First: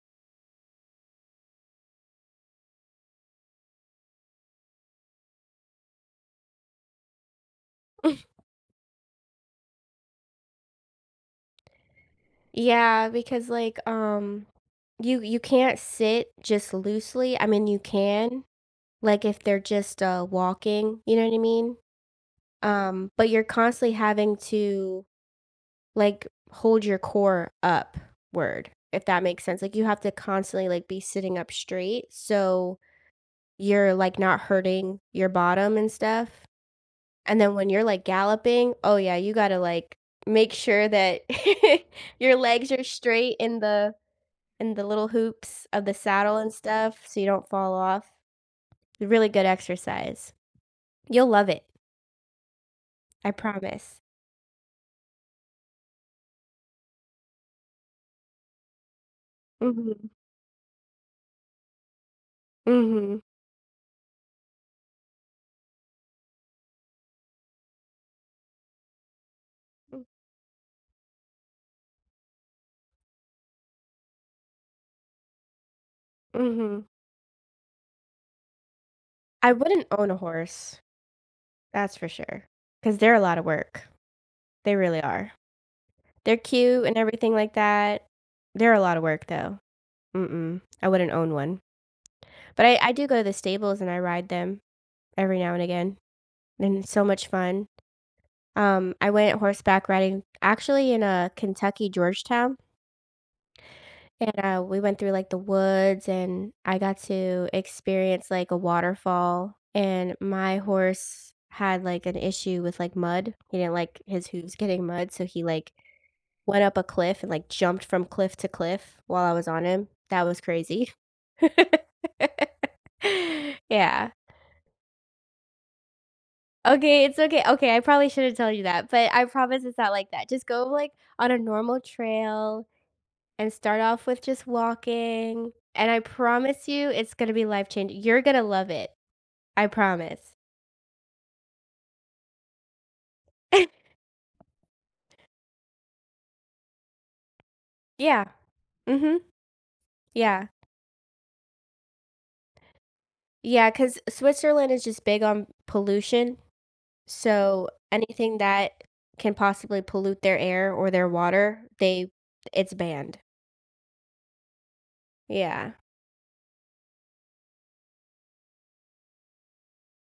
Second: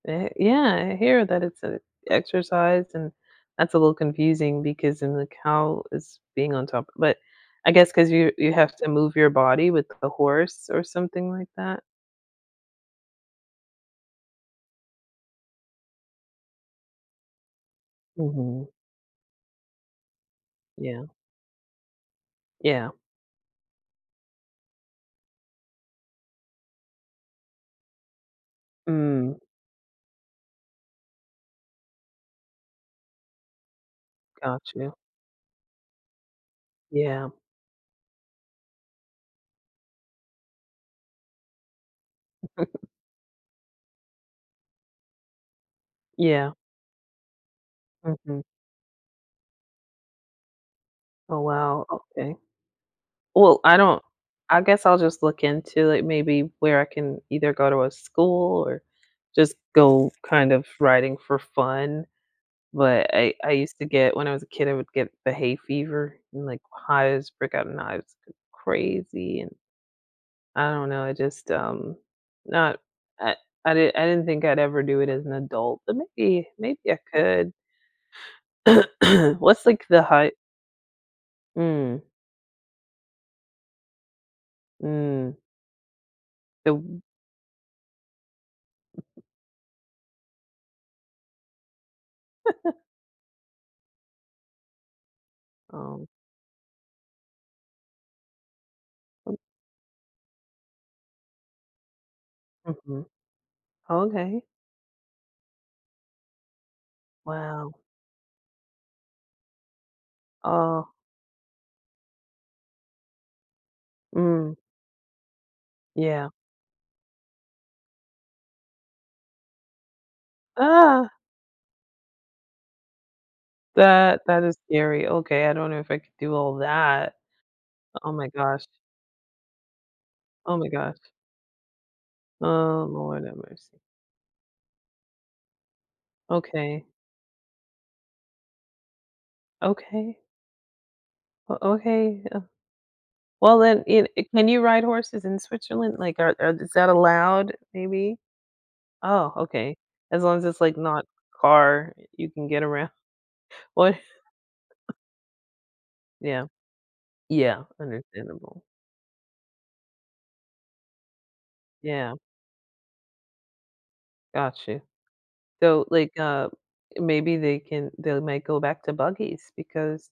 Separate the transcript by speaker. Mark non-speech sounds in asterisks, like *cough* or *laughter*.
Speaker 1: Eh, yeah, I hear that it's a exercise and that's a little confusing because then the cow is being on top, but I guess 'cause you
Speaker 2: *chuckles*
Speaker 1: you have to move your body with a horse or something like that.
Speaker 2: Yeah, because, like, um, you you can't sit just loosely, I mean, you can,
Speaker 1: Mhm.
Speaker 2: like, if they're just, uh, walking,
Speaker 1: Yeah.
Speaker 2: you know what I mean?
Speaker 1: Yeah.
Speaker 2: Um, but you're constantly having to, like, hold your core upward, if that
Speaker 1: Mm.
Speaker 2: makes sense, like, you have to constantly, like, be sitting up straight, so you're, like, not
Speaker 1: Got you.
Speaker 2: hurting your bottom and stuff.
Speaker 1: Yeah.
Speaker 2: And then when you're, like, galloping, oh yeah, you gotta, like, make sure that *chuckles* your legs are
Speaker 1: *chuckles*
Speaker 2: straight in the in the little hoops of the saddle and
Speaker 1: Yeah.
Speaker 2: stuff, so you don't fall off.
Speaker 1: Mhm.
Speaker 2: Really good exercise. You'll
Speaker 1: Oh,
Speaker 2: love it.
Speaker 1: wow, okay.
Speaker 2: I
Speaker 1: Well, I
Speaker 2: promise.
Speaker 1: don't I guess I'll just look into it maybe where I can either go to a school or just go
Speaker 2: Mhm.
Speaker 1: kind of riding for fun, but
Speaker 2: Mhm.
Speaker 1: I I used to get when I was a kid, I would get the hay fever and, like, hives, break out in hives c crazy and
Speaker 2: Mm.
Speaker 1: I don't know, I just, um, not I I did I didn't think I'd ever do it as an adult, but maybe maybe
Speaker 2: Mhm.
Speaker 1: I could. *clears throat*
Speaker 2: I
Speaker 1: What's like
Speaker 2: wouldn't
Speaker 1: the
Speaker 2: own a
Speaker 1: height
Speaker 2: horse, that's
Speaker 1: Mm.
Speaker 2: for sure, 'cause they're a lotta work, they really
Speaker 1: Mm.
Speaker 2: are. They're
Speaker 1: The
Speaker 2: cute and
Speaker 1: w
Speaker 2: everything like that. They're a lotta work though. Mm-mm, I wouldn't own one. But I
Speaker 1: *chuckles*
Speaker 2: I do go to the stables and I ride them every now and again,
Speaker 1: Oh.
Speaker 2: and it's so much fun. Um, I went horseback riding actually in a Kentucky, Georgetown
Speaker 1: Mhm.
Speaker 2: and,
Speaker 1: Okay.
Speaker 2: uh, we went through, like, the woods and I got to
Speaker 1: Wow.
Speaker 2: experience, like, a waterfall and my
Speaker 1: Oh.
Speaker 2: horse had, like, an issue with, like, mud, you know, like his hooves
Speaker 1: Mm.
Speaker 2: getting mud, so he, like,
Speaker 1: Yeah.
Speaker 2: went up a cliff and like jumped from cliff to cliff while I was on him. That was crazy.
Speaker 1: Uh.
Speaker 2: *laughs* Yeah.
Speaker 1: That that is scary, okay, I don't know if I could do all
Speaker 2: Okay,
Speaker 1: that.
Speaker 2: it's okay. Okay, I probably
Speaker 1: Oh my
Speaker 2: shouldn't tell you
Speaker 1: gosh.
Speaker 2: that, but I promise it's not like that, just
Speaker 1: Oh
Speaker 2: go,
Speaker 1: my
Speaker 2: like,
Speaker 1: gosh.
Speaker 2: on a normal trail
Speaker 1: Oh Lord have
Speaker 2: and
Speaker 1: mercy.
Speaker 2: start off with just walking, and I promise
Speaker 1: Okay.
Speaker 2: you, it's gonna be life changing you're gonna love it. I
Speaker 1: Okay.
Speaker 2: promise.
Speaker 1: Oh, okay. Uh Well, then, e i can you
Speaker 2: *laughs*
Speaker 1: ride horses in Switzerland, like, are are is that allowed, maybe?
Speaker 2: Yeah, mhm.
Speaker 1: Oh, okay. As long as
Speaker 2: Yeah.
Speaker 1: it's like not car, you can get around.
Speaker 2: Yeah,
Speaker 1: What?
Speaker 2: 'cause Switzerland is
Speaker 1: *chuckles*
Speaker 2: just big on pollution,
Speaker 1: Yeah. Yeah,
Speaker 2: so anything
Speaker 1: understandable.
Speaker 2: that can possibly pollute their air or their water, they
Speaker 1: Yeah.
Speaker 2: it's banned.
Speaker 1: Got you.
Speaker 2: Yeah.
Speaker 1: So, like, uh, maybe they can they'll might go back to buggies because